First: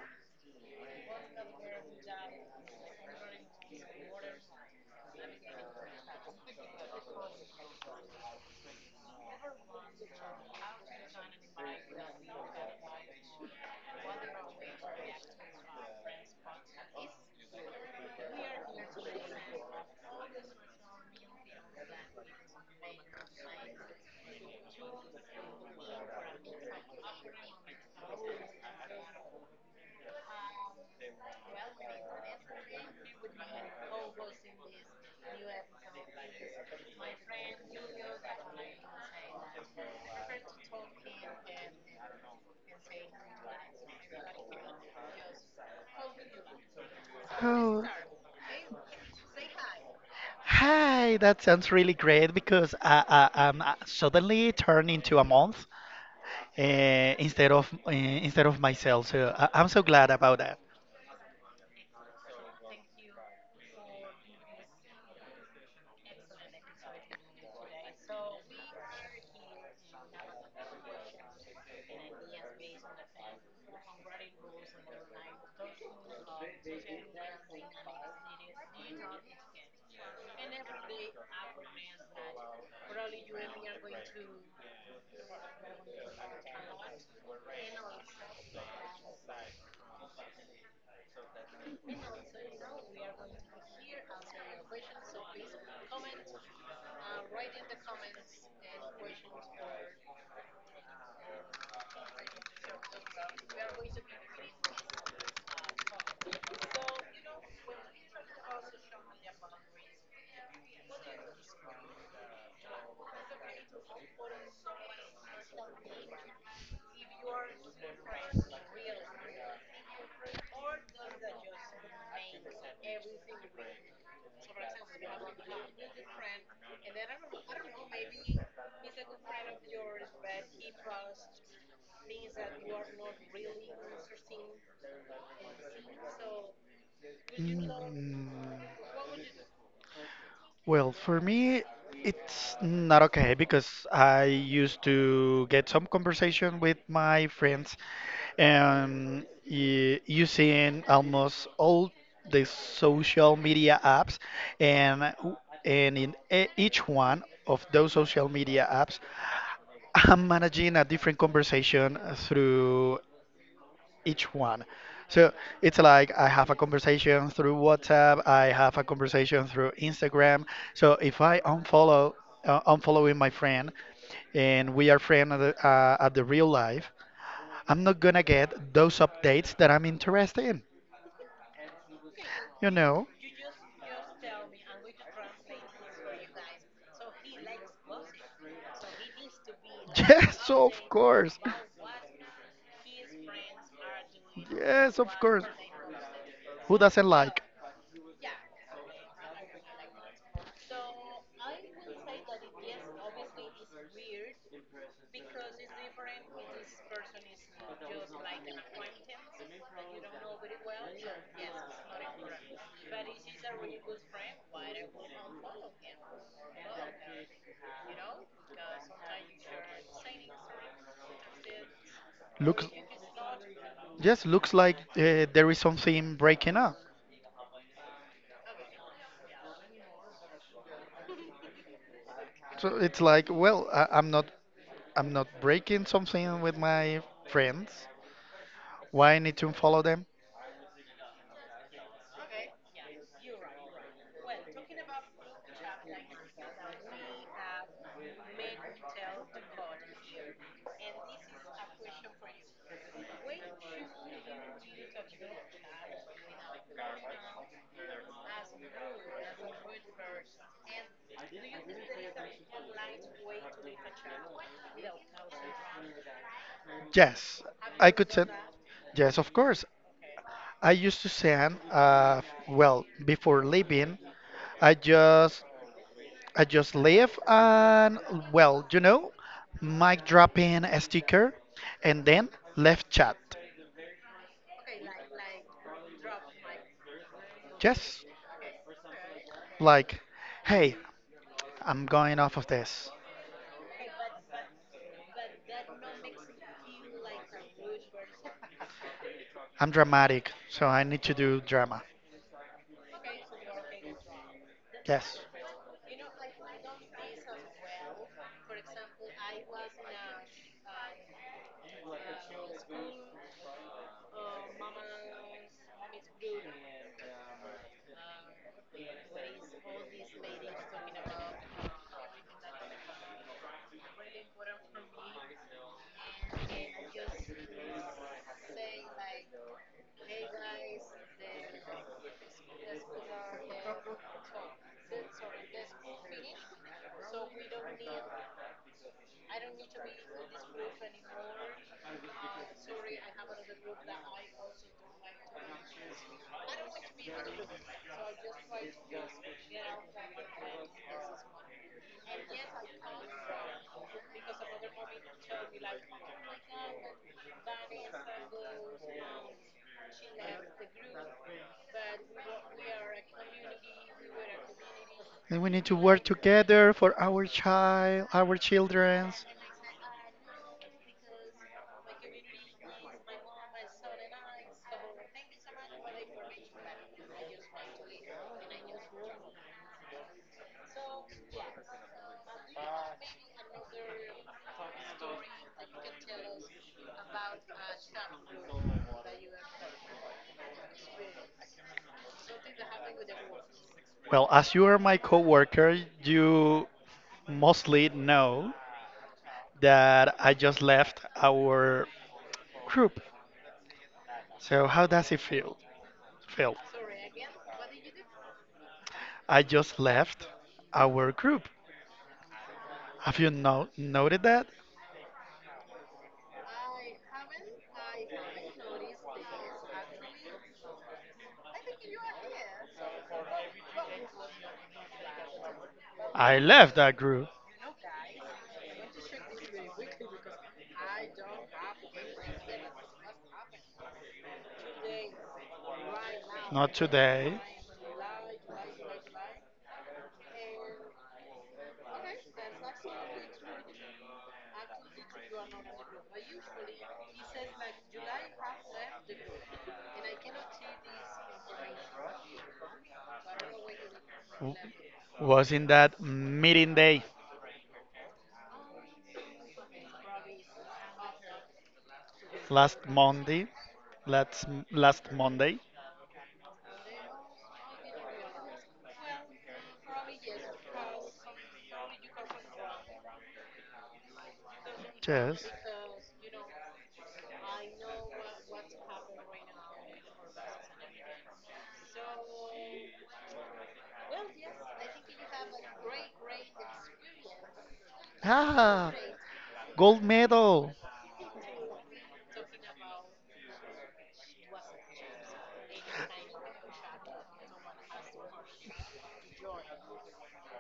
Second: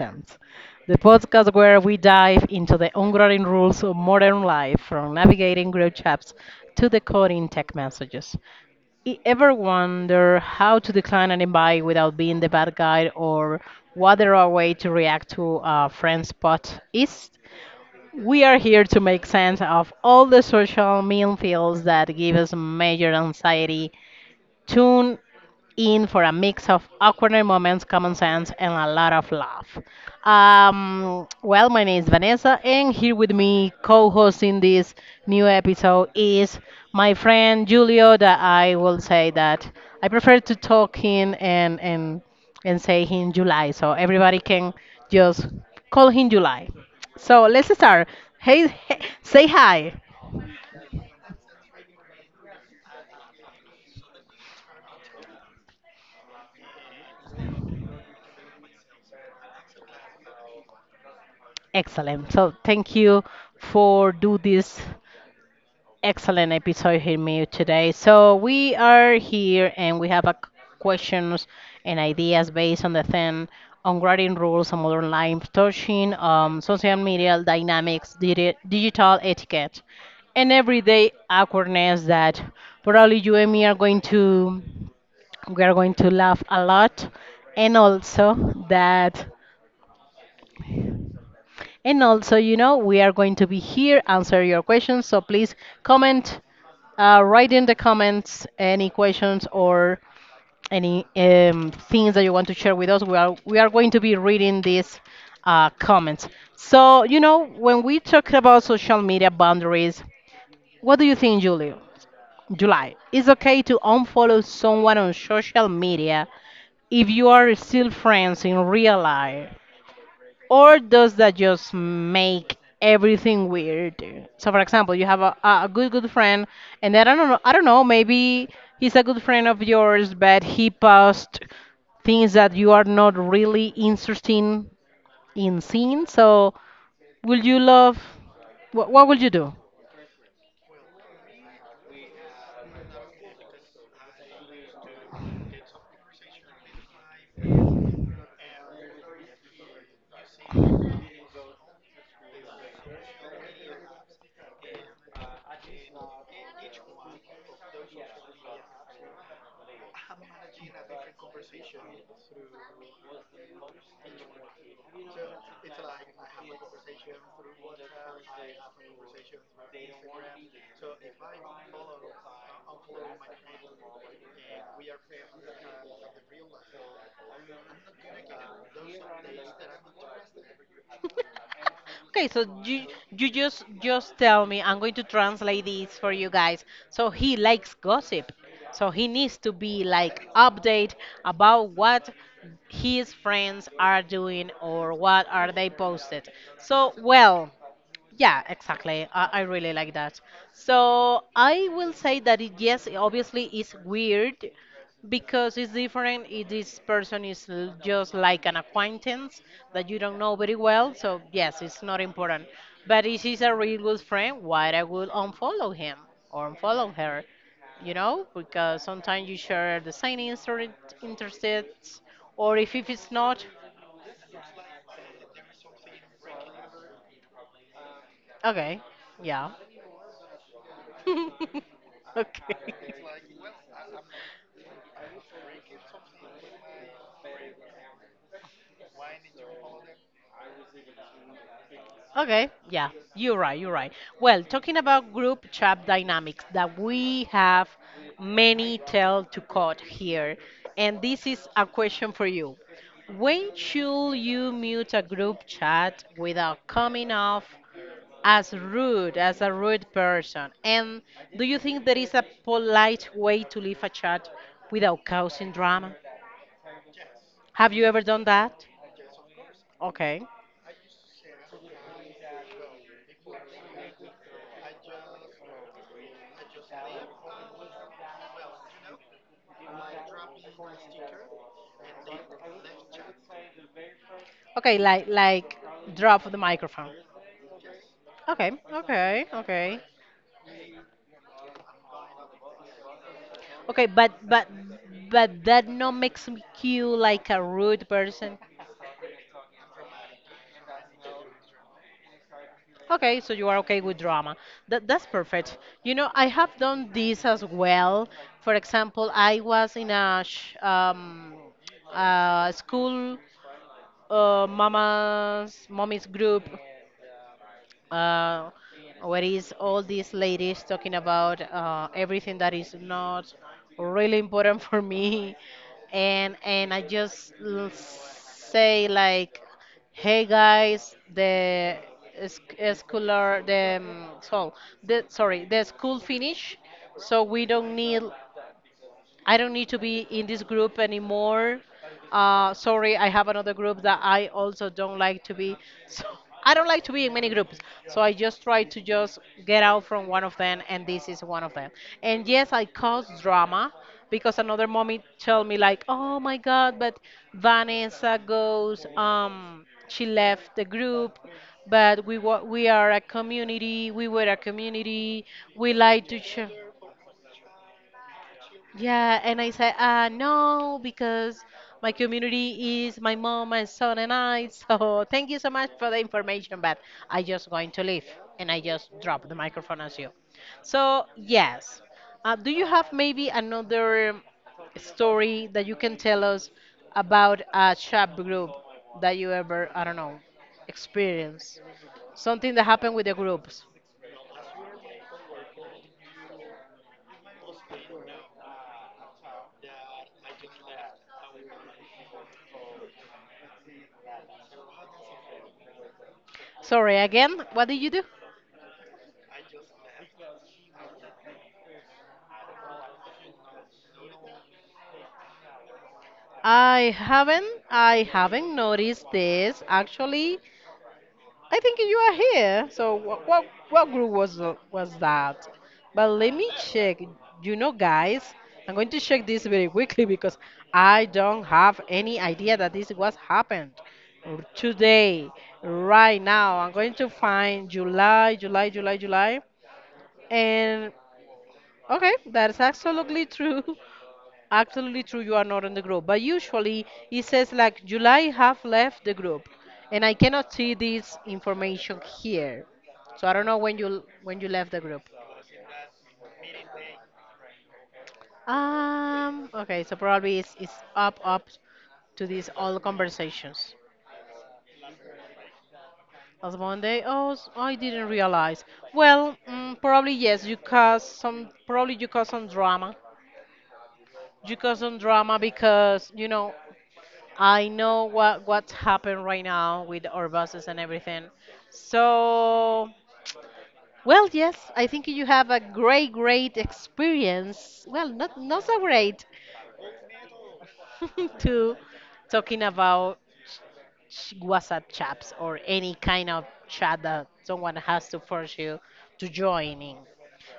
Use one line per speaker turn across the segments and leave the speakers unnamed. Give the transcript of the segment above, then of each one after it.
Sense, the podcast where we dive into the unwritten rules of modern life, from navigating group chats to decoding tech messages. Ever wonder how to decline an invite without being the bad guy, or what the right way to react to a friend's spot is? We are here to make sense of all the social minefields that give us major anxiety. Tune in for a mix of awkward moments, common sense, and a lot of love. My name is Vanessa, and here with me, co hosting this new episode, is my friend Julio. That I will say that I prefer to talk in and say him July, so everybody can just call him July. So let's start. Hey, hey, say hi.
Hi, that sounds really great because I'm suddenly turned into a month instead of myself. So I'm so glad about that.
Excellent. So thank you for do this excellent episode here me today. So we are here and we have a questions and ideas based on the theme on grading rules and modern life, touching social media dynamics, digital etiquette, and everyday awkwardness that probably you and me are going to we are going to laugh a lot, and also that and also, you know, we are going to be here answer your questions. So please comment, write in the comments any questions or any things that you want to share with us. We are going to be reading these comments. So you know, when we talk about social media boundaries, what do you think, Julio? July. It's okay to unfollow someone on social media if you are still friends in real life, or does that just make everything weirder? So, for example, you have a good friend, and then I don't know, maybe he's a good friend of yours, but he posts things that you are not really interested in seeing. So, will you love?
Mm.
What will you do?
Well, for me, it's not okay because I used to get some conversation with my friends and using almost all the social media apps and w- and in each one of those social media apps I'm managing a different conversation through each one. So it's like I have a conversation through WhatsApp, I have a conversation through Instagram. So if I unfollowing my friend, and we are friends at the at the real life, I'm not gonna get those updates that I'm interested in.
Okay, so
You know?
you just tell me. I'm going to translate this for you guys. So he likes gossip. So he needs to be like
Yes, of
update
course.
about what his friends are doing or
Yes, of
what
course.
are they posted.
Who
So
doesn't like?
well, yeah, exactly. I really like that. So I will say that it, yes, it obviously it's weird, because it's different if this person is just like an acquaintance that you don't know very well. So yes, it's not important. But if he's a really good friend, why I would unfollow him or unfollow her? You know, because sometimes you share the same interests, or
Looks,
if it's not,
yes, looks like there is something breaking up.
okay, yeah. Okay.
So it's like, well, I'm not breaking something with my friends. Why I need to follow them?
Okay, yeah, you're right. Well, talking about group chat dynamics, that we have many tell to cut here, and this is a question for you. When should you mute a group chat without coming off as rude, as a rude person? And do you think there is a polite way to leave a chat without causing drama?
Yes,
Have you
I
ever
could
done
send.
that?
Yes, of course.
Okay.
I used to send. Before leaving, I just, I just leave and well, you know, mic dropping a sticker, and then left chat.
Okay, like drop the microphone.
Yes,
Okay, okay, okay.
like, hey, I'm going off of this.
Okay, but that not makes me you like a rude person.
I'm dramatic, so I need to do drama.
Okay, so you are okay with drama. That that's
Yes.
perfect. You know, I have done this as well. For example, I was in a sh school mama's mommy's group, uh, what is all these ladies talking about, everything that is not really important for me, and I just say like, hey guys, the scholar the so the sorry the school finish, so we don't need, I don't need to be in this group anymore. Sorry, I have another group that I also don't like to be. So I don't like to be in many groups. So I just try to just get out from one of them, and this is one of them. And yes, I cause drama because another mommy told me like, "Oh my God, but Vanessa goes. She left the group." But we we are a community. We were a community.
And we need
We
to work
like to share.
together for our child, our children.
Yeah, and I said, no, because my community is my mom, my son, and I. So thank you so much for the information, but I just going to leave, and I just drop the microphone as you. So yes, do you have maybe another story that you can tell us about a chat group that you ever, I don't know, experienced? Something that happened with the groups.
Well, as you are my coworker, you mostly know that I just left our group. So how does it feel? Feel?
Sorry, again, what did you do?
I just left our group. Have you no noted that?
I haven't noticed this actually. I think you are here. So what group was was that? But let
I
me
left that
check.
group.
You know, guys, I'm going to check this very quickly because I don't have any idea that this was happened today, right now. I'm
Not
going to
today.
find July, July, July, July, and okay, that's absolutely true. Absolutely true, you are not in the group. But usually it says like July have left the group, and I cannot see this information here. So I don't know when you
W-
left the group.
Was in that meeting day.
Okay. So probably it's up to these all
Last Monday.
conversations.
Last Last Monday.
Last Monday. Oh, I didn't realize. Well, mm, probably yes. You caused some. Probably you caused some drama. You caused some drama
Yes.
because you know I know what's happened right now with our buses and everything. So, well, yes, I think you have a great experience. Well, not so
Ah,
great
gold medal.
to talking about WhatsApp chats or any kind of chat that someone has to force you to join in.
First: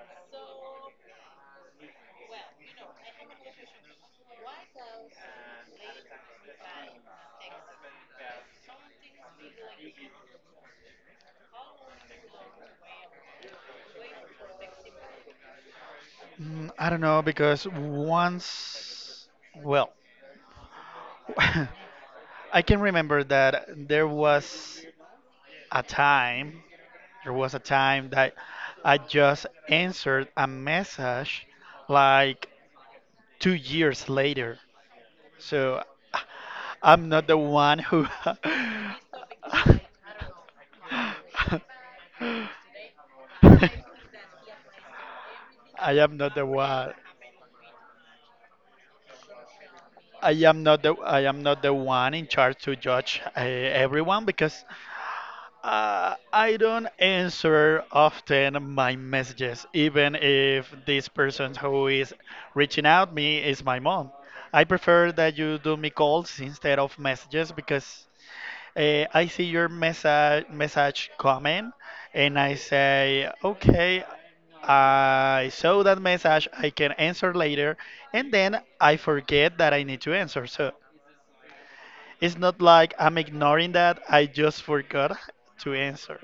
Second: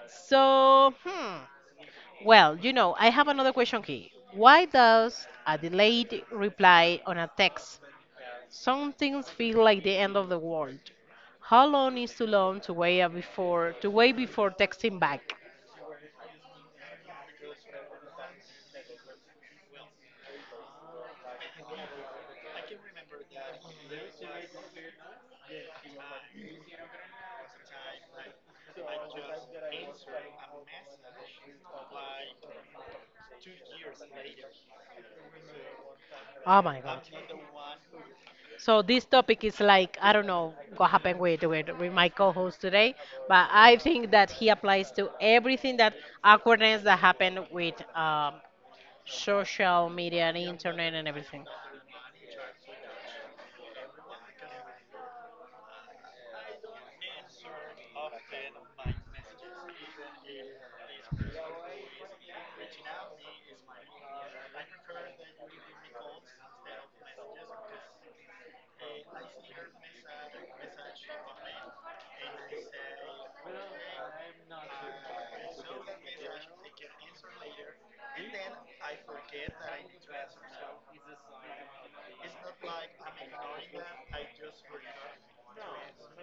So, hmm, well, you know, I have another question here. Why does a delayed reply on a text some things feel like the end of the world? How long is too long to wait before texting back?
I don't know because once, well, I can remember that a time, there was a time that I just answered a message like 2 years later. So
Oh my god.
am not the one who.
So this topic is like I don't know what happened with with my co-host today, but I think that he applies to everything that
I am not the
awkwardness
one.
that happened with social media and internet and
I am
everything.
not the one in charge to judge everyone because I don't answer often my messages, even if this person who is reaching out me is my mom. I prefer that you do me calls instead of messages because I see your message coming, and I say, okay, I saw that message. I can answer later, and then I forget that I need to answer. So it's not like I'm ignoring that. I just forgot to answer.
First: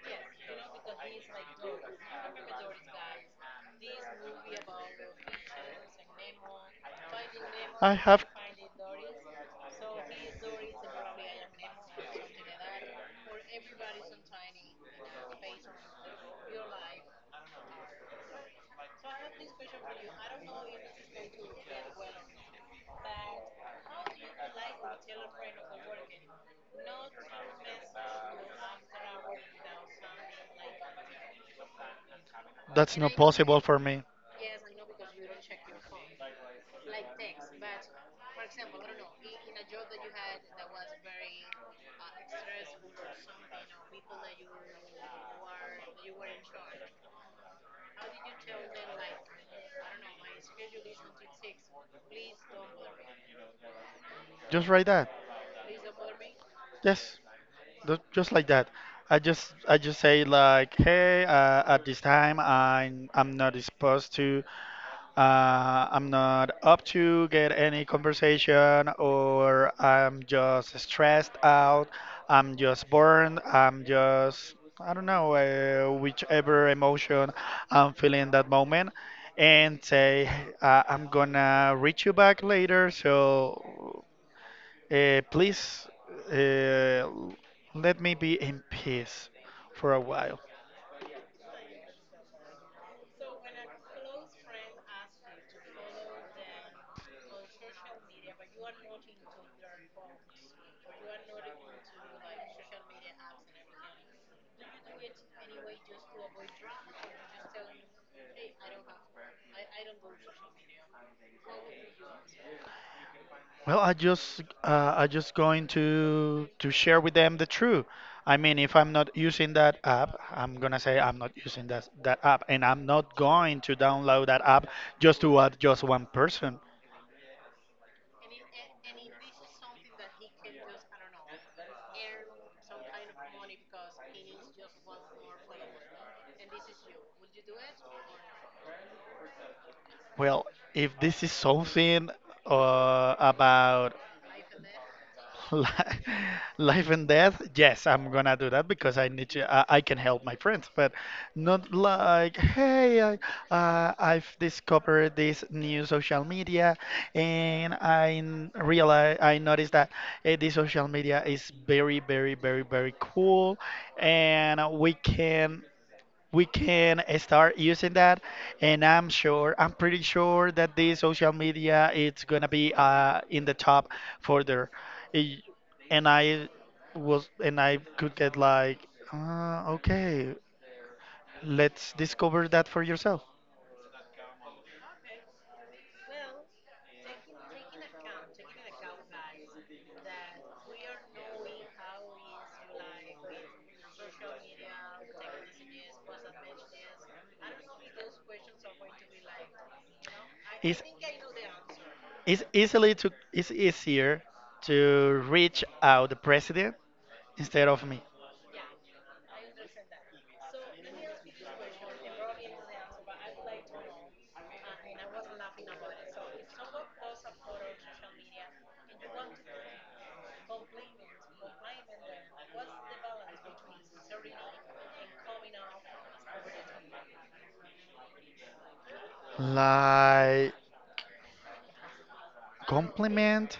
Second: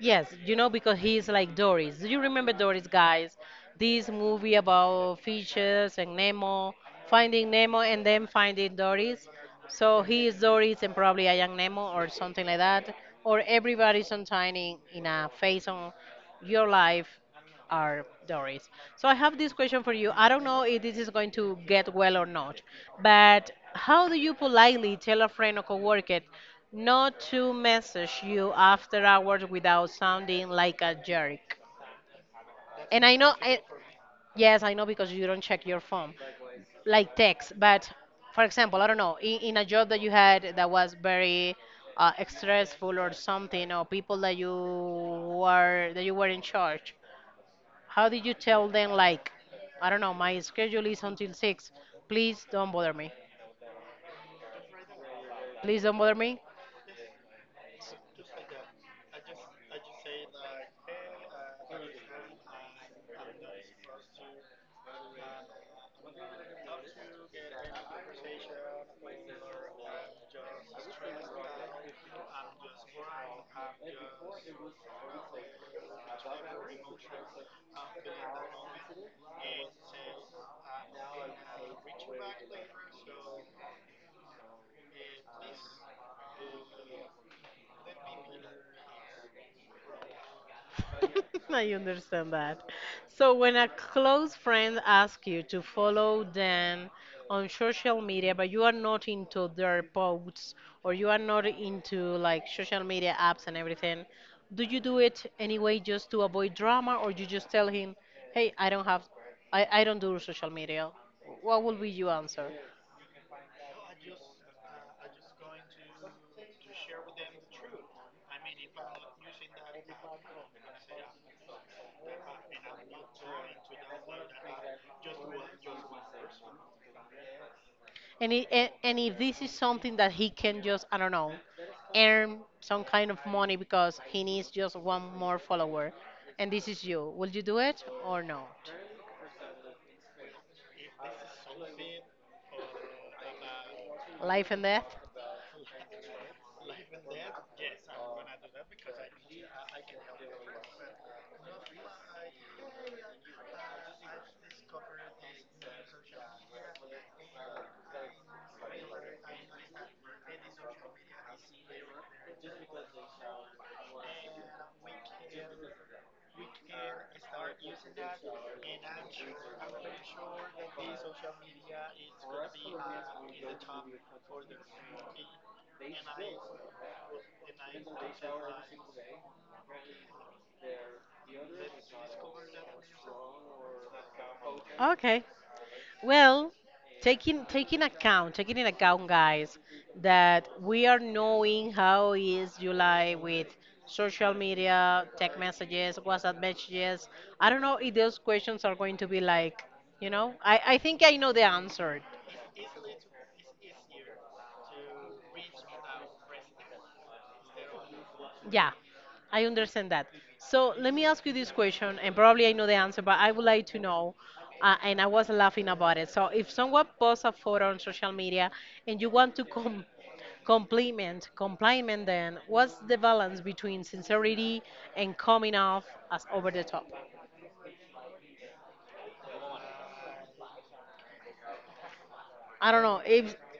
Yes, you know, because he's like Doris. Do you remember Doris, guys? This movie about fishes and Nemo, finding Nemo
I
and then
have.
finding Doris. So he is Doris and probably I am Nemo or something like that. Or everybody sometime in a phase on your life are Doris. So I have this question for you. I don't know if this is going to get well or not, but how do you politely tell a friend or coworker not to message you after hours without sounding like a jerk?
That's
And I
not
know,
possible for me.
yes, I know because you don't check your phone, like text. But for example, I don't know, in a job that you had that was very stressful or something, or people that you were in charge, how did you tell them, like, I don't know, my schedule is until 6. Please don't bother me.
Just write that.
Please don't bother me.
Yes, just like that. I just say like, hey, at this time I'm not disposed to. I'm not up to get any conversation, or I'm just stressed out. I'm just burned. I'm just, I don't know, whichever emotion I'm feeling that moment, and say, I'm gonna reach you back later. So please uh, let me be in peace for a while.
I understand that. So when a close friend asks you to follow them on social media, but you are not into their posts, or you are not into like social media apps and everything, do you do it anyway just to avoid drama, or you just tell him, "Hey, I don't do social media"? What will be your answer?
Well, I just going to share with them the truth. I mean, if I'm not using that app, I'm gonna say I'm not using that app, and I'm not going to download that app just to add just one person.
And, and if this is something that he can just, I don't know, earn some kind of money because he needs just one more follower, and this is you, will you do it or not?
Well, if this is something about
Life and death?
Li- Life and death. Yes, I'm gonna do that because I need to. I can help my friends, but not like, hey, I've discovered this new social media, and I noticed that this social media is very, very, very, very cool, and we can start using that and I'm pretty sure that the social media it's gonna be in the top further I- and I was and I could get like okay, let's discover that for yourself.
Okay. Well, taking in account, guys, that we are knowing how is July with social media, text messages, WhatsApp messages. I don't know if those questions are going to be like, you know, I think I know the answer.
It's easily to it's easier to reach out the president instead of me.
Yeah, I understand that. So let me ask you this question, and probably I know the answer, but I would like to know. And I was laughing about it. So if someone posts a photo on social media and you want to compliment, then what's the balance between sincerity and coming off as over the top?
Like
I don't know. If
compliment.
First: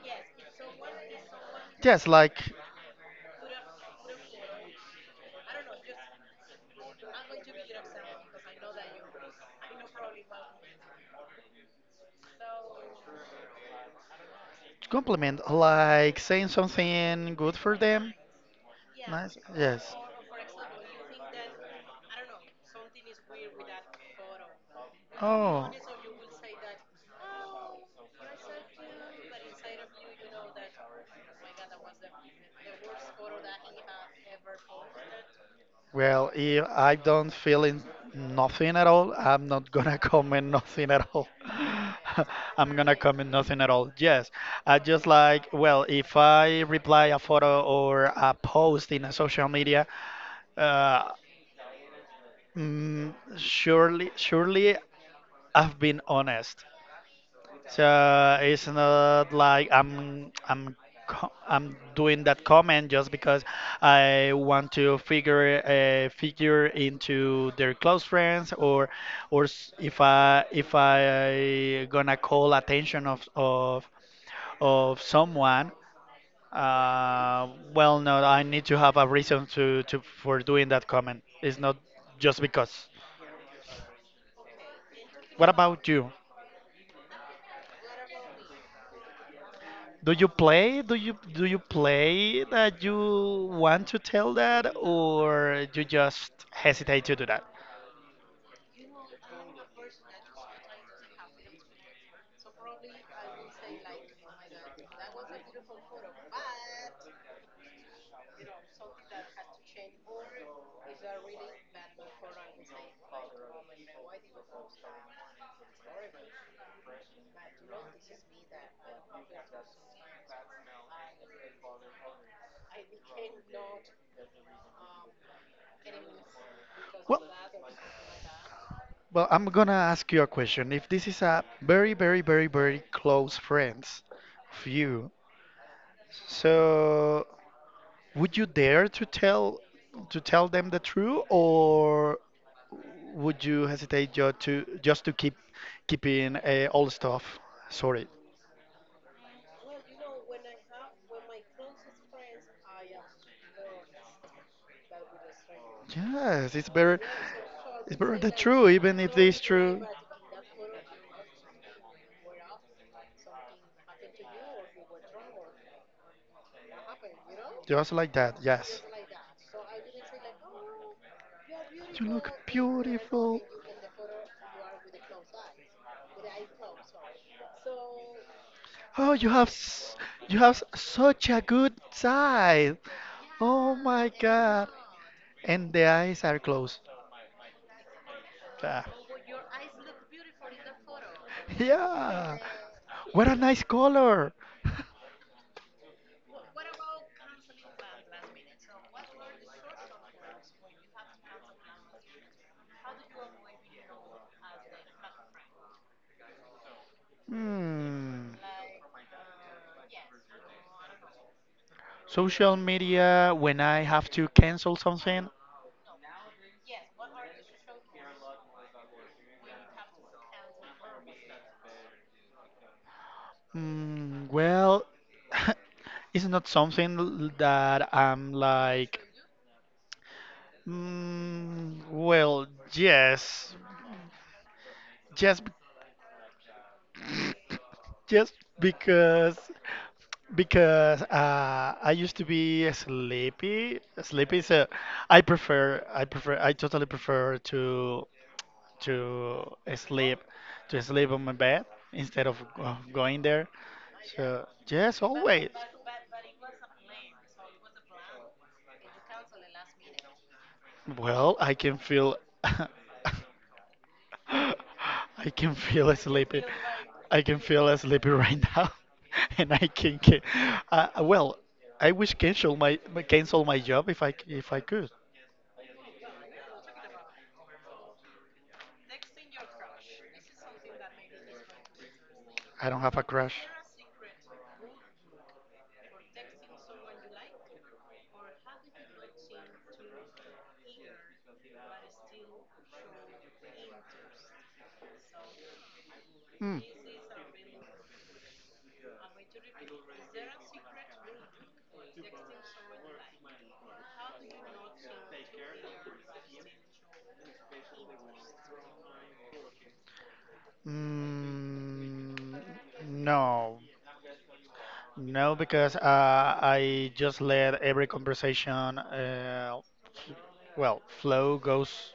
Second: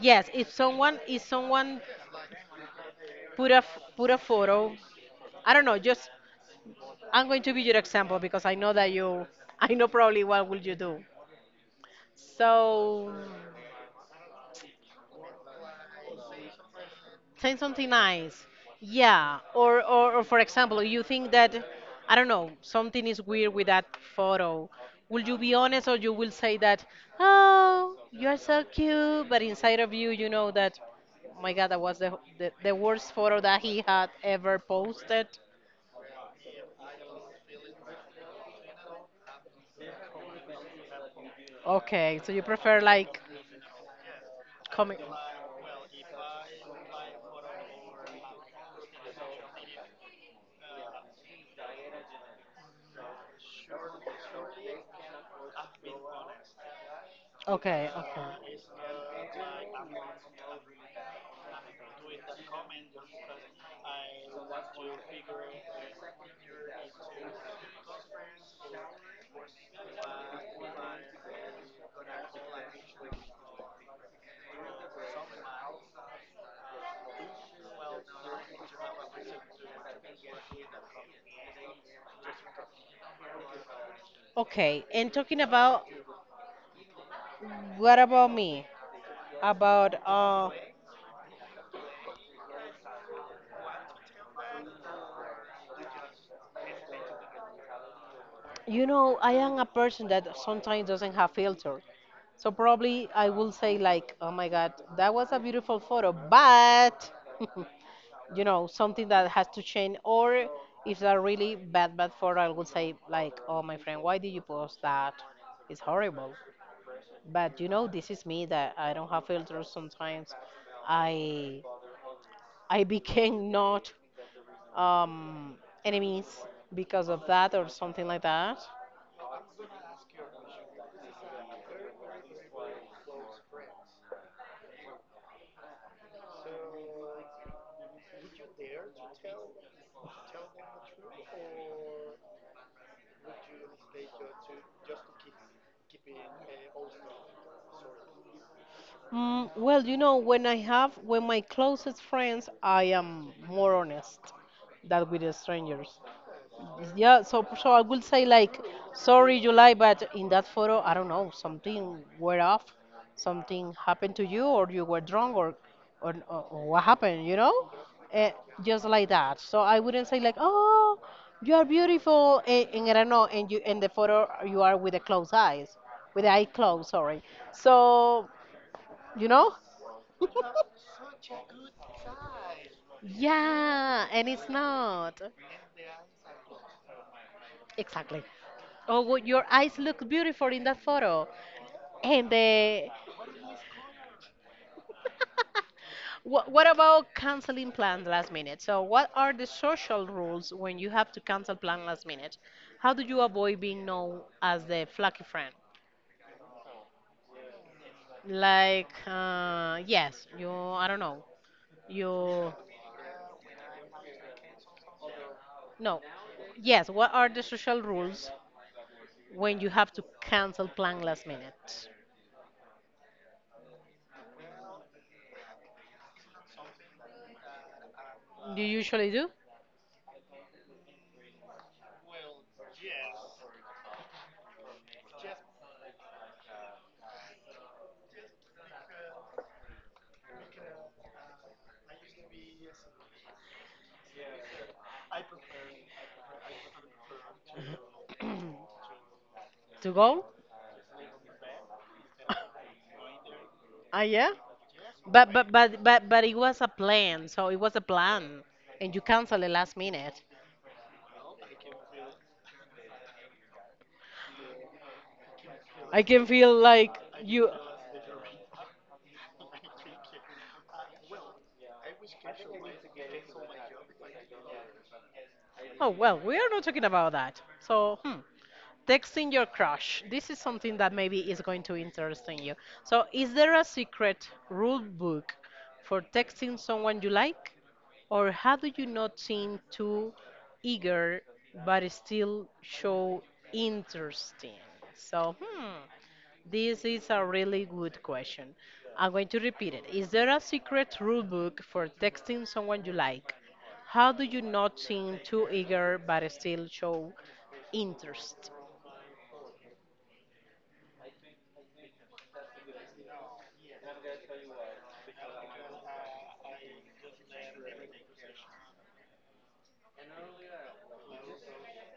yes, if someone
Yes, like
put a photo, I don't know. Just I'm going to be your example because I know that you. I know probably what will you do. So,
compliment, like saying something
say
good for
something
them.
nice.
Nice.
Yeah.
Yes.
Or for example, you think that, I don't know, something is weird with that photo. Will you be
Oh.
honest, or you will say that, oh, you're so cute, but inside of you, you know that, oh my God, that was the worst photo that he had ever posted.
Well, if I don't feel in nothing at all, I'm not gonna comment nothing at all.
Okay, so you
I'm
prefer
gonna
like
comment nothing at all. Yes, I
coming.
just like, well, if I reply a photo or a post in a social media, uh, surely I've been honest.
Okay, okay.
So it's not like I'm doing that comment just because I want to figure into their close friends or or if I gonna call attention of someone. Well, no, I need to have a reason to for doing that comment. It's not just because.
Okay, and talking
What
about,
about you?
what about me? About
Do you do you play that you want to tell that, or you just hesitate to do that?
You know, I am a person that sometimes doesn't have filter, so probably I will say like, oh my god, that was a beautiful photo, but you know, something that has to change. Or if a really bad photo, I would say like, oh, my friend, why did you post that? It's horrible. But you know, this is me, that I don't have filters sometimes. I i became not um enemies because
Well,
of that or something like that.
well, I'm gonna ask you a question. If this is a very, very, very, very close friends of you, so would you dare to tell them the truth, or would you hesitate just to keep keeping all stuff? Sorry.
Mm, well, you know, when I have, when my closest friends, I am more honest than with the strangers.
Yes, it's better.
Yeah, so I
It's
will
better
say
than
like,
true, even if
sorry,
it's
July,
true.
but in that photo, I don't know, something were off, something happened to you, or you were drunk, or or what happened, you know.
Just like
Eh,
that, yes.
just like that. So I wouldn't say like, oh, you are
You look
beautiful, and I don't know,
beautiful.
and you in the photo you are with the closed eyes, with the eye closed, sorry. So
Oh,
you
you have
know.
s- you have s- such a good side. Oh
Yeah,
my
and it's
God.
not.
And the eyes are closed.
Exactly.
Ah.
Oh, well, your eyes look beautiful in that photo. And
Yeah.
the.
What a nice color.
What about canceling plan last minute? So, what are the social rules when you have to cancel plan last minute? How do you avoid being known as the flaky friend?
Hmm.
Like, yes, you, I don't know, you,
Social media, when I have to cancel something,
no, yes, what are the social rules when you have to cancel plan last minute?
mm, well, it's not something that I'm
You
like,
usually do.
mm, well, yes, just, bec- just because, because I used to be sleepy. Sleepy, so I totally prefer to. to
To
sleep
go?
to sleep on my bed instead of going there.
Ah, yeah.
So yes,
But
always.
it was a plan, so it was a plan, and you cancel it last minute.
Well, I can feel I can feel
I can
sleepy.
feel like
I can
you.
feel sleepy right now, and Uh, well, I wish cancel cancel my job if if I could.
Oh well, we are not talking about that. So hmm. Texting your crush. This is something that maybe is going to interest in you.
I don't have a
So, is
crush.
there a secret rule book for texting someone you like? Or how do you not seem too eager but still show interesting? So, hmm,
Hmm.
this is a really good question. I'm going to repeat it. Is there a secret rule book for texting someone you like? How do you not seem too eager but still show interest?
Mm, no, No, because I just let every conversation, flow goes,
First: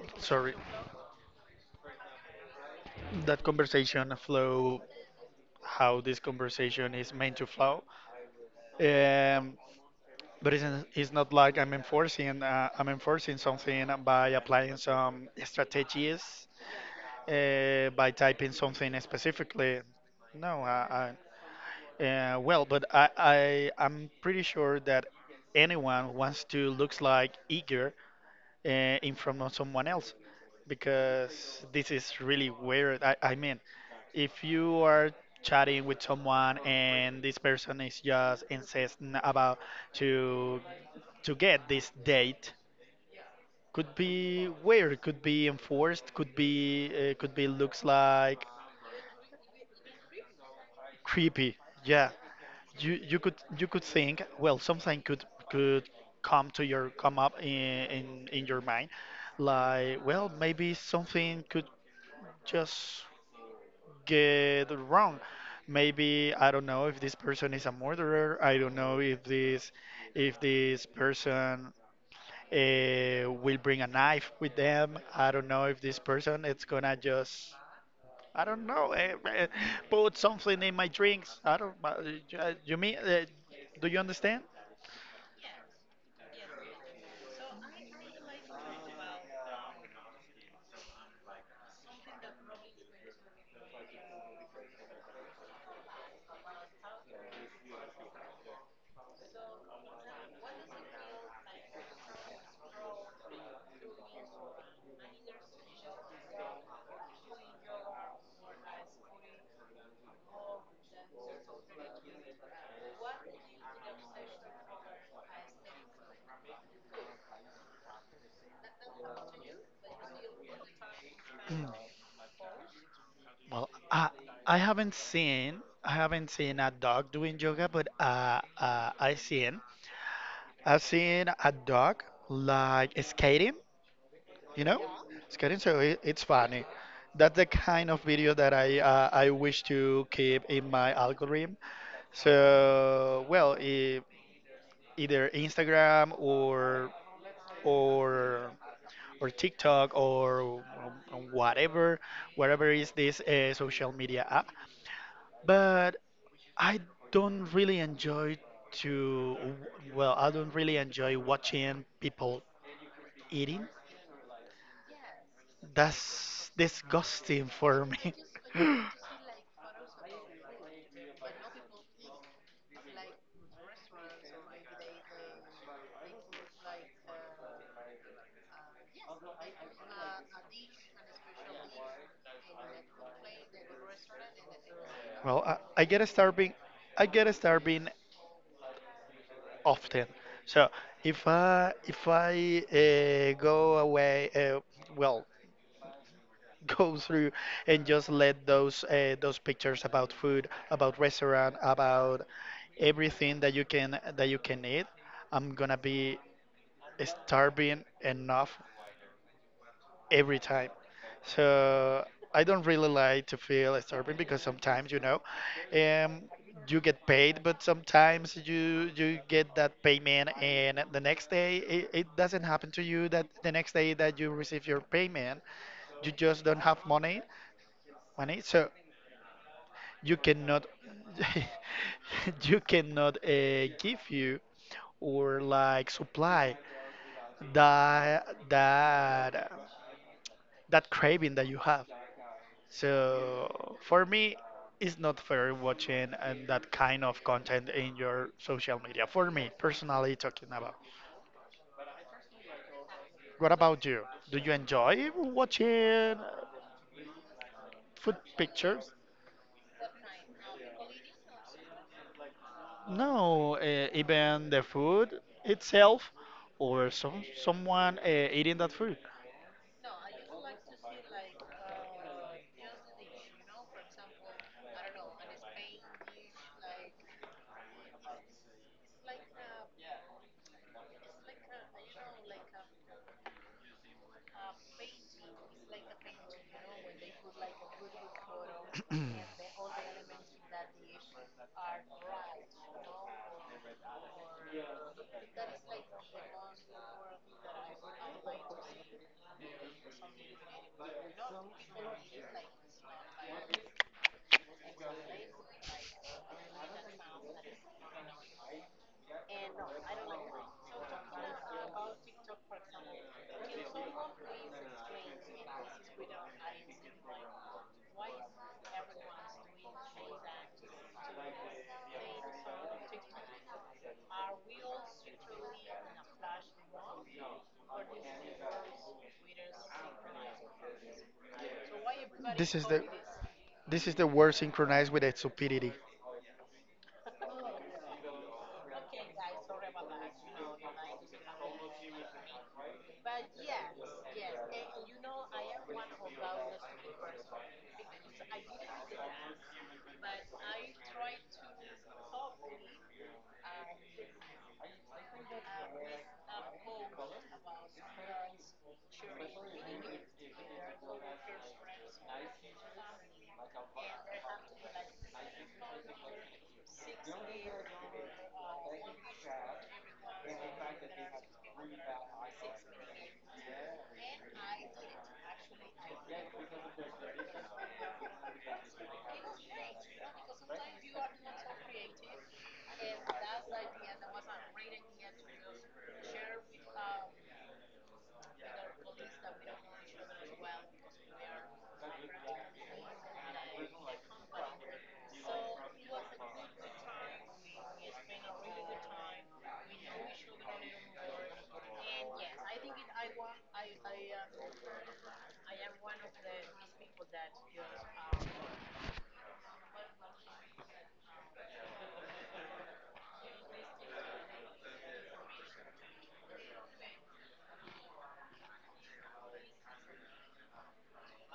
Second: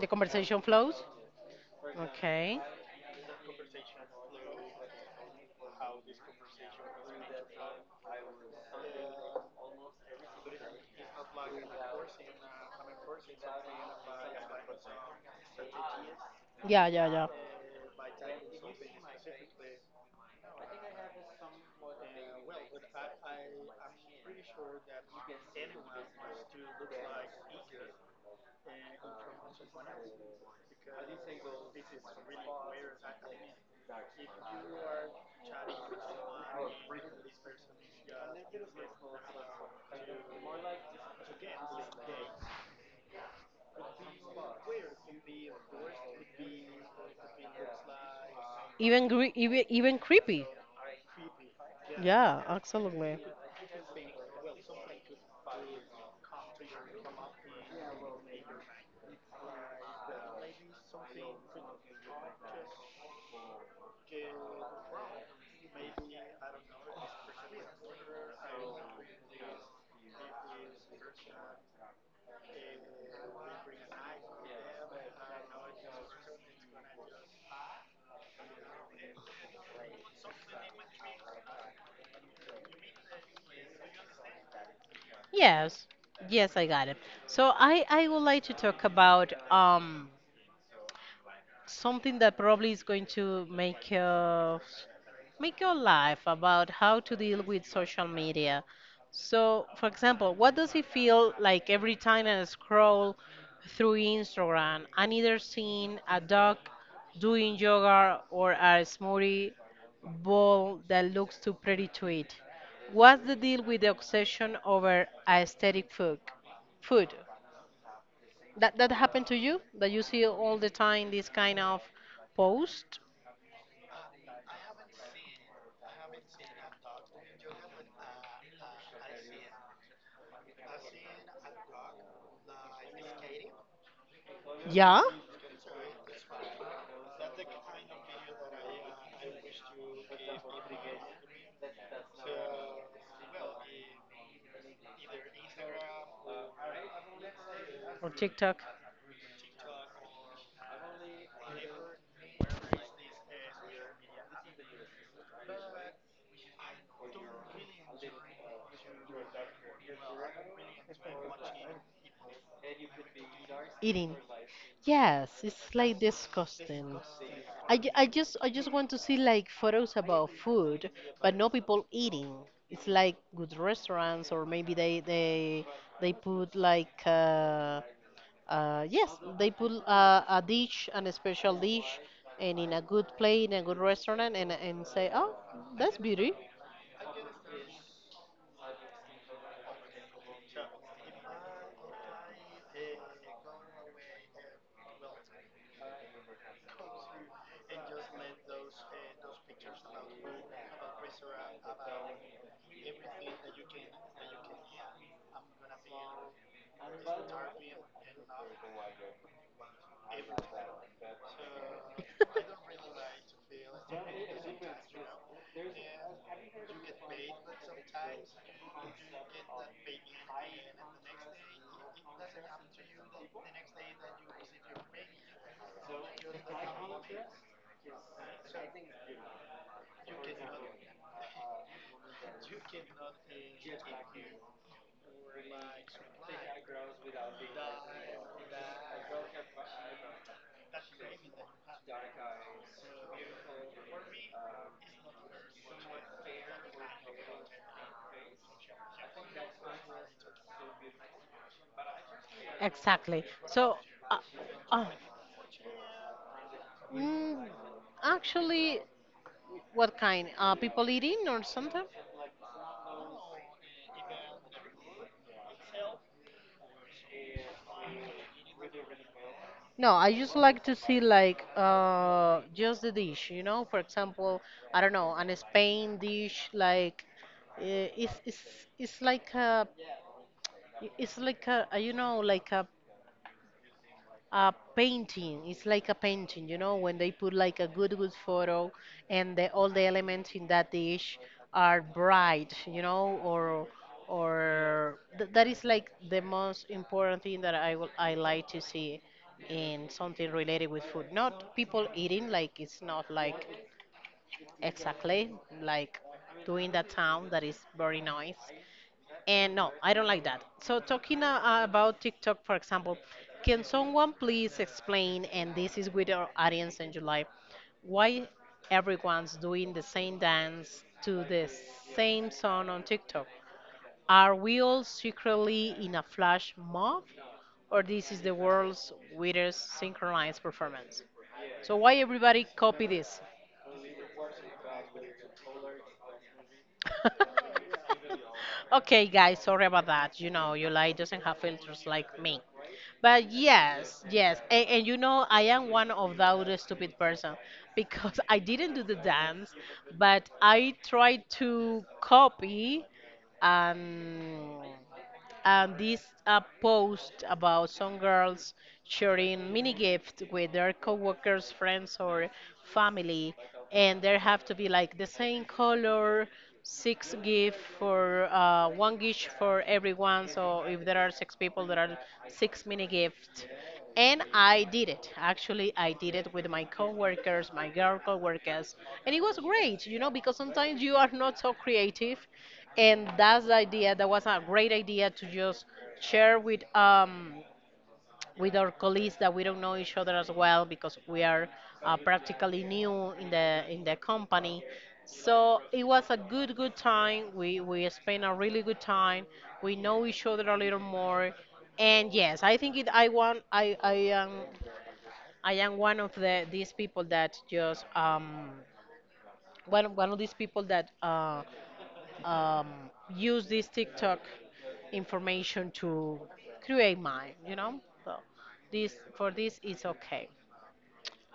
The
sorry,
conversation flows. Okay.
that conversation flow, how this conversation is meant to flow. Um, but it's, it's not like I'm enforcing something by applying some strategies,
Yeah, yeah, yeah.
by typing something specifically. No, I, well, but I, I'm pretty sure that anyone wants to looks like eager uh, in front of someone else because this is really weird. I mean, if you are chatting with someone and this person is just insisting about to to get this date. Could be weird, could be enforced, could be looks like
Even gre- even even creepy.
creepy, yeah.
Yeah, absolutely.
You could think, well, something could come to your come up in your mind, like, well, maybe something could just get wrong. Maybe I don't know if this person is a murderer. I don't know if this person will bring a knife with them. I don't know if this person it's gonna just I don't know, put something in my drinks. I don't. You mean? Do you understand?
Yes. Yes, I got it. So I would like to talk about something that probably is going to make us make your life about how to deal with social media. So, for example, what does it feel like every time I scroll through Instagram? I'm either seeing a dog doing yoga or a smoothie bowl that looks too pretty to eat. What's the deal with the obsession over aesthetic food? Food that happened to you? That you see all the time this kind
Mm.
of post?
Well, I haven't seen a dog doing yoga, but I've seen a dog like skating, you know,
Yeah,
skating. So it, it's funny. That's the kind of video that I wish to keep in my algorithm. So well, either Instagram or
or
or
TikTok?
or TikTok or um, whatever, whatever is this social media app. But I don't really enjoy to well, I don't really enjoy watching people eating.
Eating. Yes, it's like
That's
disgusting.
disgusting for
I
me.
just I just want to see like photos about food, but no people eating. It's like good restaurants, or maybe they put like yes, they put a dish, an special dish, and in a good plate in a good restaurant, and say, oh,
Well, I
that's
get
beauty.
starving. I get starving often. So if I go away, well, go through and just let those pictures about food, about restaurant, about everything that you can eat, I'm gonna be starving enough every time. So I don't really like to feel starving because sometimes, you know, um, you get paid, but sometimes you get that payment, and the next day it doesn't happen to you that the next day that you receive your payment, you just don't have money, money.
So.
So you cannot, you cannot give you or like supply that that that craving that you have. So for me, it's not fair watching and that kind of content in your social media. For me, personally talking about.
Exactly.
What
So,
about you?
uh,
Do you
uh,
enjoy watching uh,
mm,
food
actually,
pictures?
what kind? People eating or something?
No, even the food itself, or someone eating that food.
No, I just like to see like just the dish. You know, for example, I don't know, an Spain dish like uh, it's it's it's like a it's like a you know, like a painting. It's like a painting, you know, when they put like a good, good photo and the, all the elements in that dish are bright, you know, or that is like the most important thing that I like to see in something related with food. Not people eating, like it's not like exactly like doing that sound that is very nice, and no, I don't like that. So, talking about TikTok, for example, can someone please explain, and this is with our audience in July, why everyone's doing the same dance to the same song on TikTok? Are we all secretly in a flash mob, or this is the world's weirdest synchronized performance? So, why everybody
This is the
copy this?
this is the word synchronized with the stupidity.
Okay, guys, sorry about that. You know, you like doesn't have filters like me. But yes, yes, and you know, I am one of those stupid person because I didn't do the dance, but I tried to copy. Um, and this post about some girls sharing mini gifts with their coworkers, friends, or family, and there have to be like the same color, six gift for one gift for everyone. So if there are six people, there are six mini gifts. And I did it. Actually, I did it with my coworkers, my girl coworkers, and it was great. You know, because sometimes you are not so creative, and that's the idea, that was a great idea to just share with our colleagues that we don't know each other as well, because we are practically new in the company. So it was a good time, we spent a really good time, we know each other a little more. And yes, I think it, I want, I am one of the these people that just one of these people that um, use this TikTok information to create mine, you know? So this for this is okay.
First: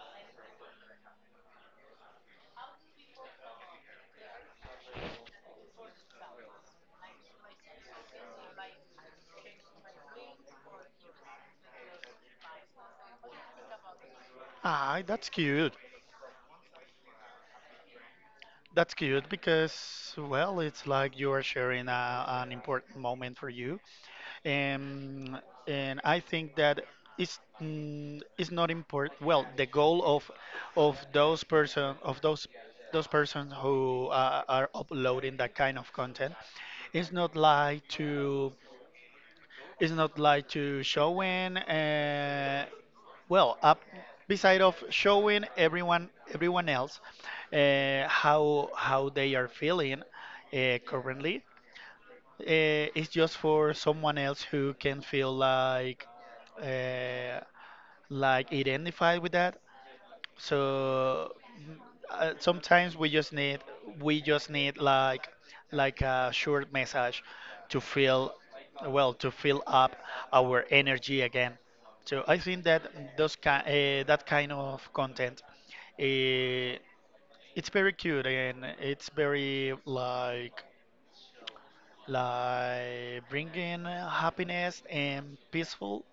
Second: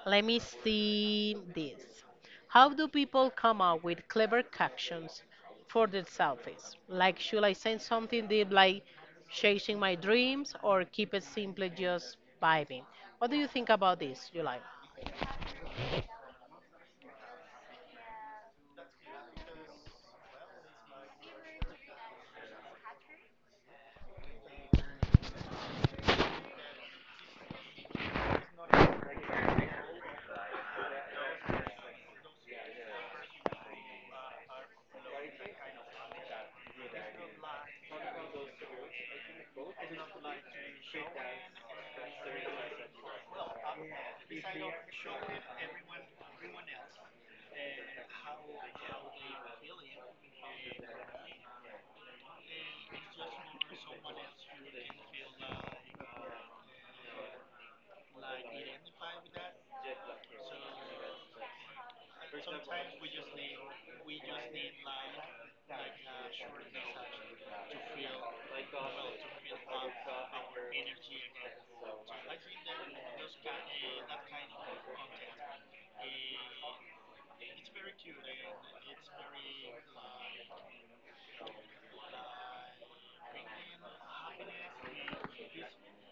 Let me see this. How do people come up with clever captions for their selfies? Like, should I send something deep like chasing my dreams, or keep it simply just vibing? What do you think about this, July?
Ah, that's cute. That's cute because, well, it's like you are sharing an important moment for you. Um, and I think that it's not important. Well, the goal of those persons who are uploading that kind of content is not like to it's not like to showing. Well, up beside of showing everyone else how they are feeling currently, it's just for someone else who can feel like uh, identified with that. So sometimes we just need like a short message to feel well to fill up our energy again. So I think that that kind of content, uh, it's very cute and it's very like bringing happiness and peaceful.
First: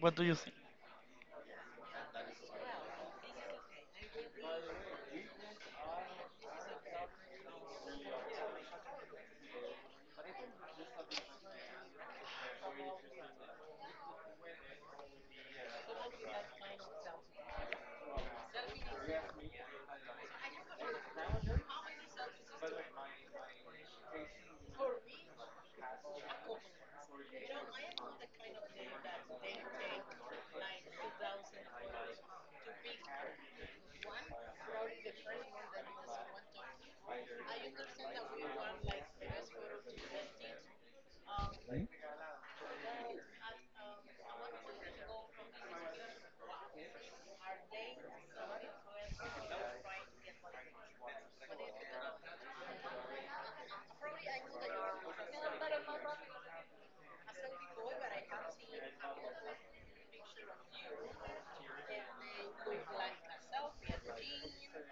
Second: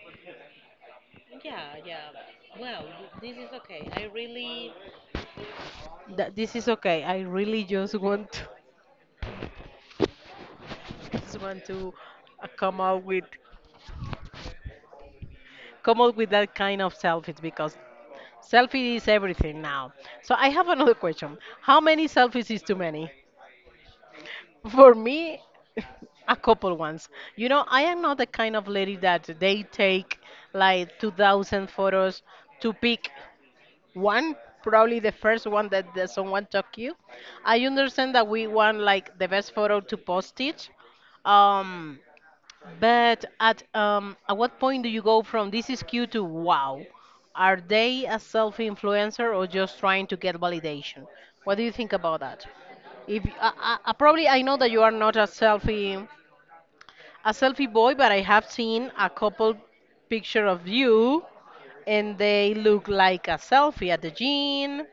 What do you think?
Yeah, yeah. Well, this is okay. I really That this is okay. I really just want to uh, come out with come out with that kind of selfies, because selfie is everything now. So I have another question. How many selfies is too many? For me, a couple ones. You know, I am not the kind of lady that they take like 2,000 photos to pick one, probably the first one that, that someone took you. I understand that we want like the best photo to post it. Um, But at what point do you go from this is cute to wow? Are they a self influencer or just trying to get validation? What do you think about that? If I, I probably I know that you are not a selfie a selfie boy, but I have seen a couple picture of you, and they look like a selfie at the gym.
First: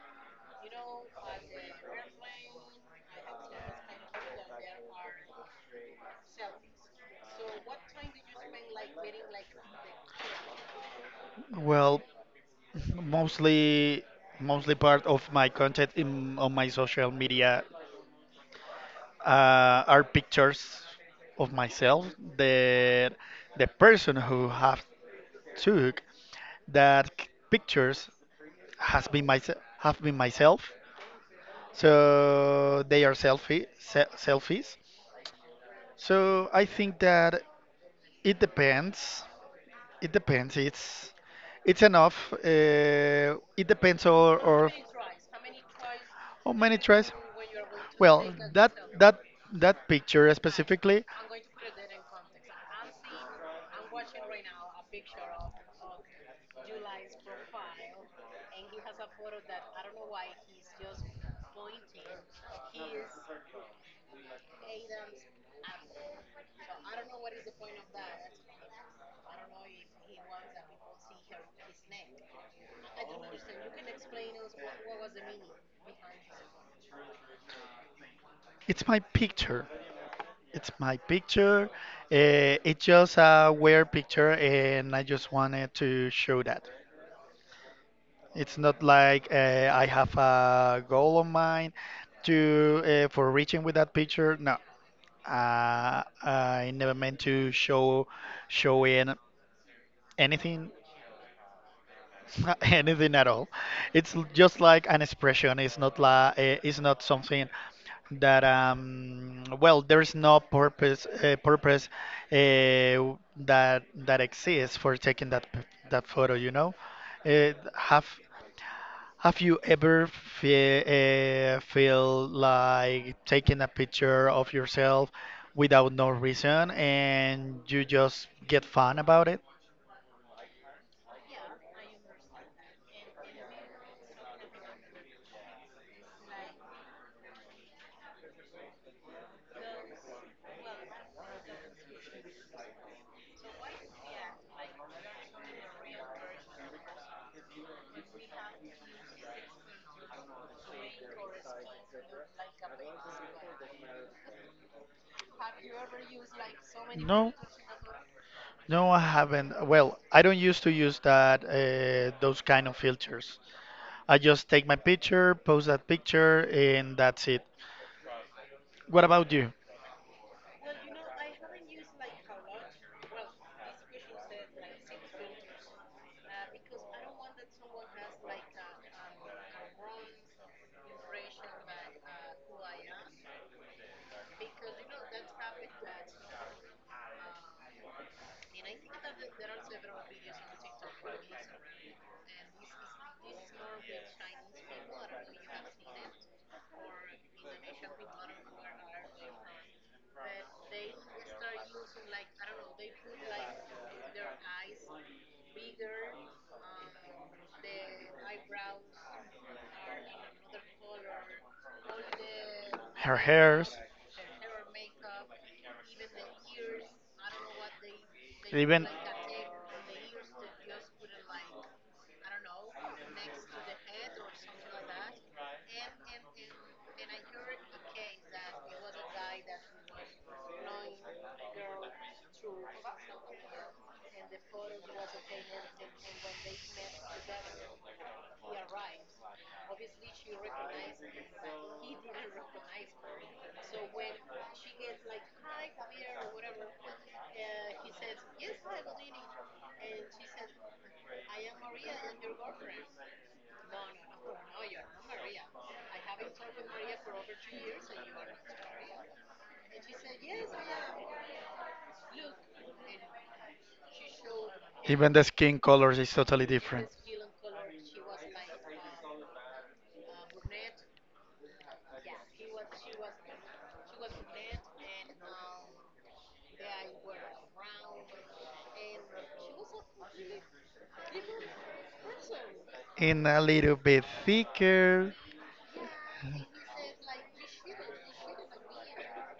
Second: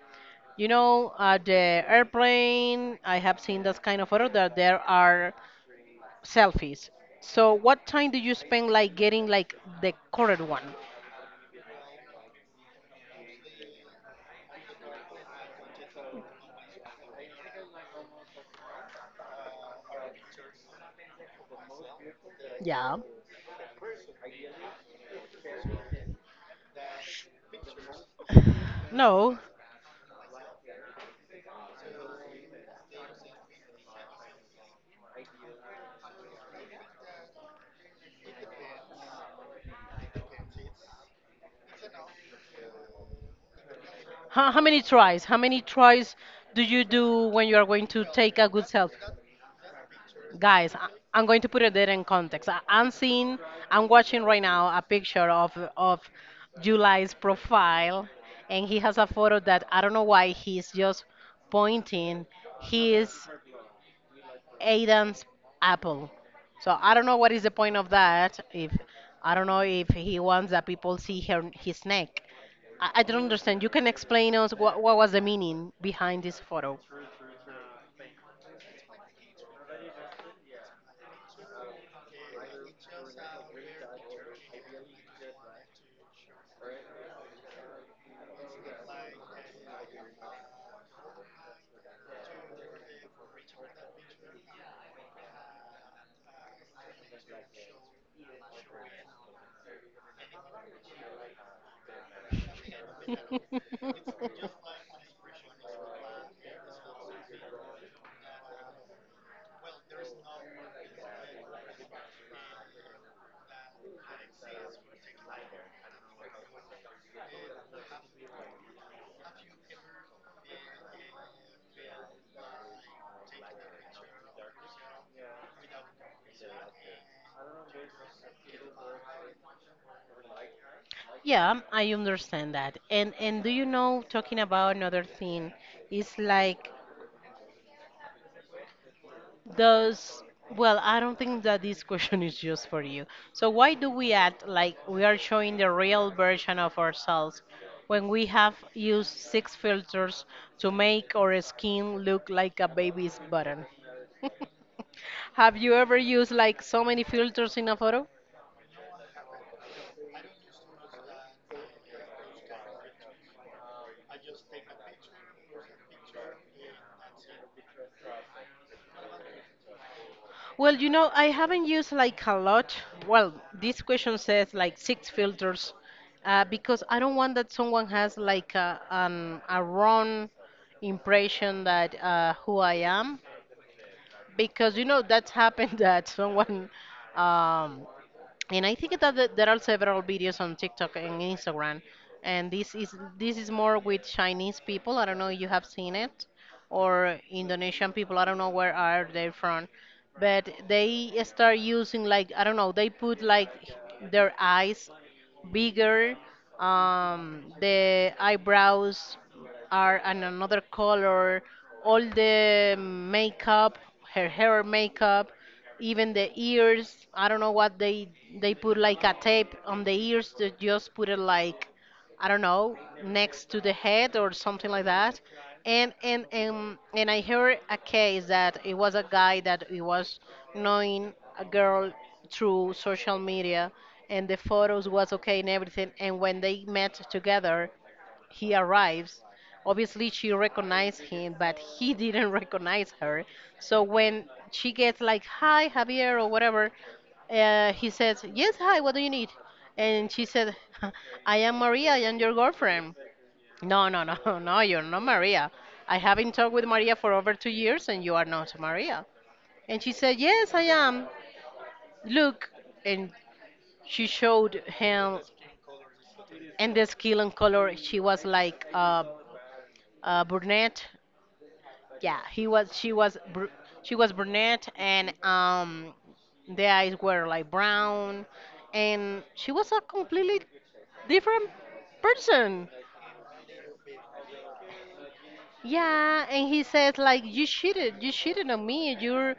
You know, at the airplane, I have seen this kind of photo that there are selfies. So what time do you spend like getting like the correct one?
Well, mostly mostly part of my content in, on my social media are pictures of myself.
Yeah.
the the person who have took pictures has been
No.
my have been myself, so they are selfies. So I think that it depends it depends it's it's enough. It depends
How
or
many tries? How many tries
Oh,
do
many
you
tries.
do when you are going to
Well,
take a good selfie?
that that picture
Guys,
specifically.
I'm going to put it there in context. I'm seeing, I'm watching right now a picture of July's profile, and he has a photo that I don't know why he's just pointing. He is. Aidan's apple. So I don't know what is the point of that. If I don't know if he wants that people see her, his neck. I don't understand. You can explain us what was the meaning behind this photo.
It's my picture. It's my picture. It's just a weird picture, and I just wanted to show that. It's not like I have a goal of mine to for reaching with that picture. No, uh, I never meant to show show in anything anything at all. It's just like an expression. It's not la, it's not something that well there's no purpose uh, that that exists for taking that photo, you know. It Have you ever fe feel like taking a picture of yourself without no reason and you just get fun about it?
Yeah, I understand that. And do you know, talking about another thing, it's like Does, well, I don't think that this question is just for you. So, why do we act like we are showing the real version of ourselves when we have used six filters to make our skin look like a baby's button? Have you ever used like so many
No,
filters in a photo?
no, I haven't. Well, I don't used to use that those kind of filters. I just take my picture, post that picture, and that's it. What about you?
Well, you know, I haven't used like a lot. Well, this question says like six filters because I don't want that someone has like a, a wrong impression that who I am, because you know that's happened that someone um, and I think that there are several videos on TikTok and Instagram, and this is more with Chinese people. I don't know if you have seen it, or Indonesian people. I don't know where are they from, but they start using like I don't know. They put like their eyes bigger. The eyebrows are an another color. All the
Her hairs,
makeup, her hair makeup, even the ears. I don't know what they put like a tape on the ears to just put it like I don't know, next to the head or something like that. And and I heard a case that it was a guy that he was knowing a girl through social media, and the photos was okay and everything, and when they met together, he arrives, obviously she recognized him, but he didn't recognize her. So when she gets like, hi Javier or whatever, he says, yes, hi, what do you need? And she said, I am Maria, I am your girlfriend. No, no, no, no, you're not Maria. I haven't talked with Maria for over 2 years, and you are not Maria. And she said, yes, I am. Look. And she showed
even
him.
the skin colors is totally
And the
and.
skill and color, she was like brunette. Yeah, he was. She was. Br- she was brunette, and the eyes were like brown, and she was a completely different person.
And a little bit thicker.
Yeah, and he says like, "You cheated. You cheated on me. You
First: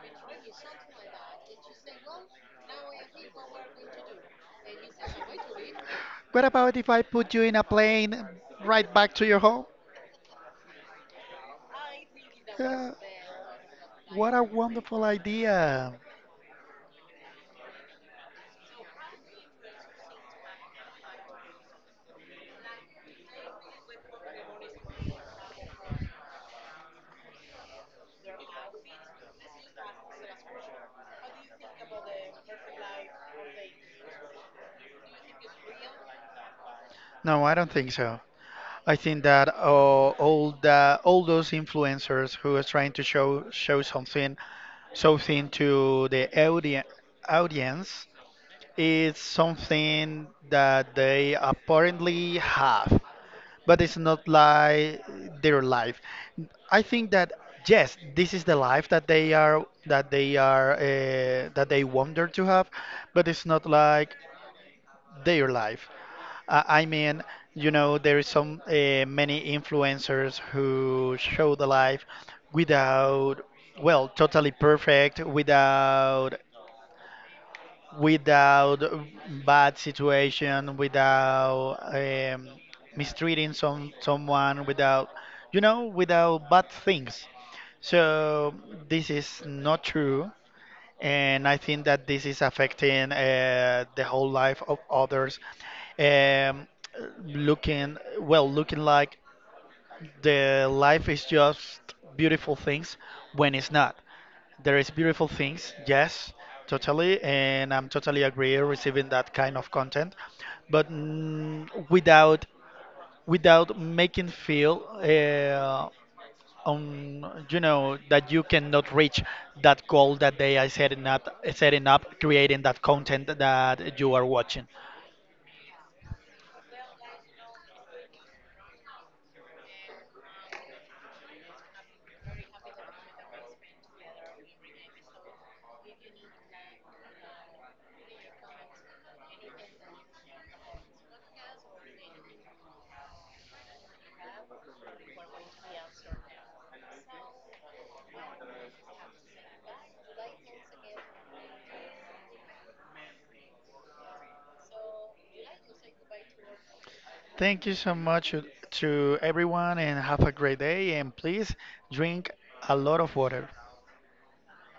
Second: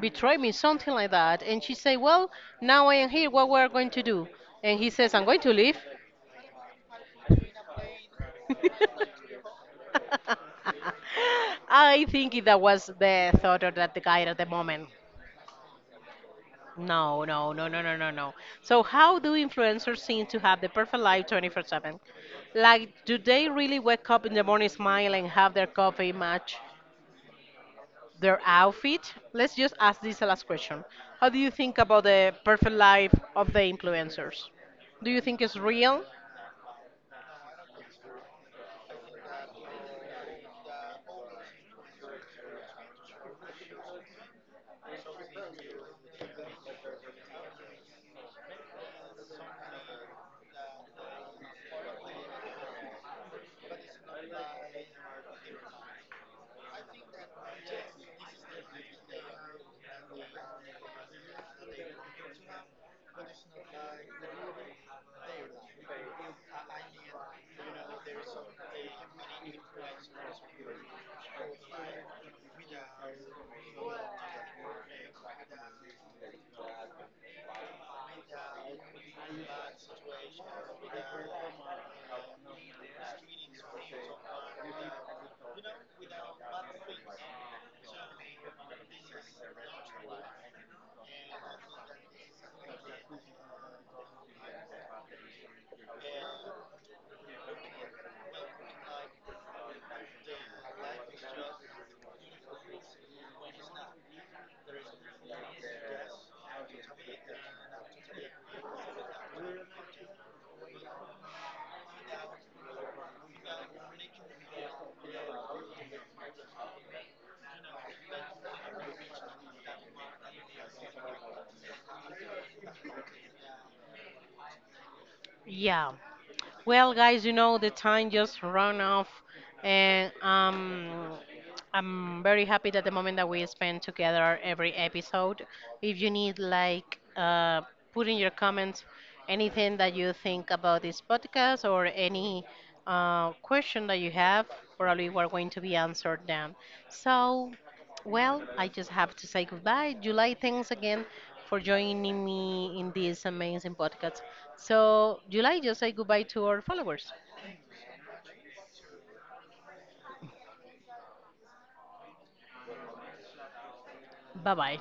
betrayed me. Something like that." And she said, "Well, now I am here. What we're going to do?" And he says, "I'm going to leave."
What about if I put you in a plane right back to your home?
I think that was
Yeah,
the thought of that the guy
what
at
a
the moment.
wonderful idea.
No, no, no, no, no, no, no. So how do influencers seem to have the perfect life 24/7? Like, do they really wake up in the morning, smile, and have their coffee match their outfit? Let's just ask this last question. How do you think about the perfect life of the influencers? Do you think it's real?
No, I don't think so. I think that all those influencers who are trying to show something something to the audience is something that they apparently have, but it's not like their life. I think that yes, this is the life that they are that they are that they wonder to have, but it's not like their life. I mean, you know, there is some many influencers who show the life without, well, totally perfect, without without bad situation, without mistreating someone, without, you know, without bad things. So this is not true, and I think that this is affecting the whole life of others. Um, looking like the life is just beautiful things when it's not. There is beautiful things, yes, totally, and I'm totally agree receiving that kind of content, but mm, without without making feel on you know that you cannot reach that goal that they are setting up creating that content that you are watching.
Yeah. Well, guys, you know the time just run off, and I'm very happy that the moment that we spend together every episode. If you need like put in your comments anything that you think about this podcast or any question that you have, probably we're going to be answered then. So. Well, I just have to say goodbye. July, thanks again for joining me in this amazing podcast. So, July, just say goodbye to our followers.
Thank you so much to everyone and have a great day. And please drink a lot of water.
Bye bye.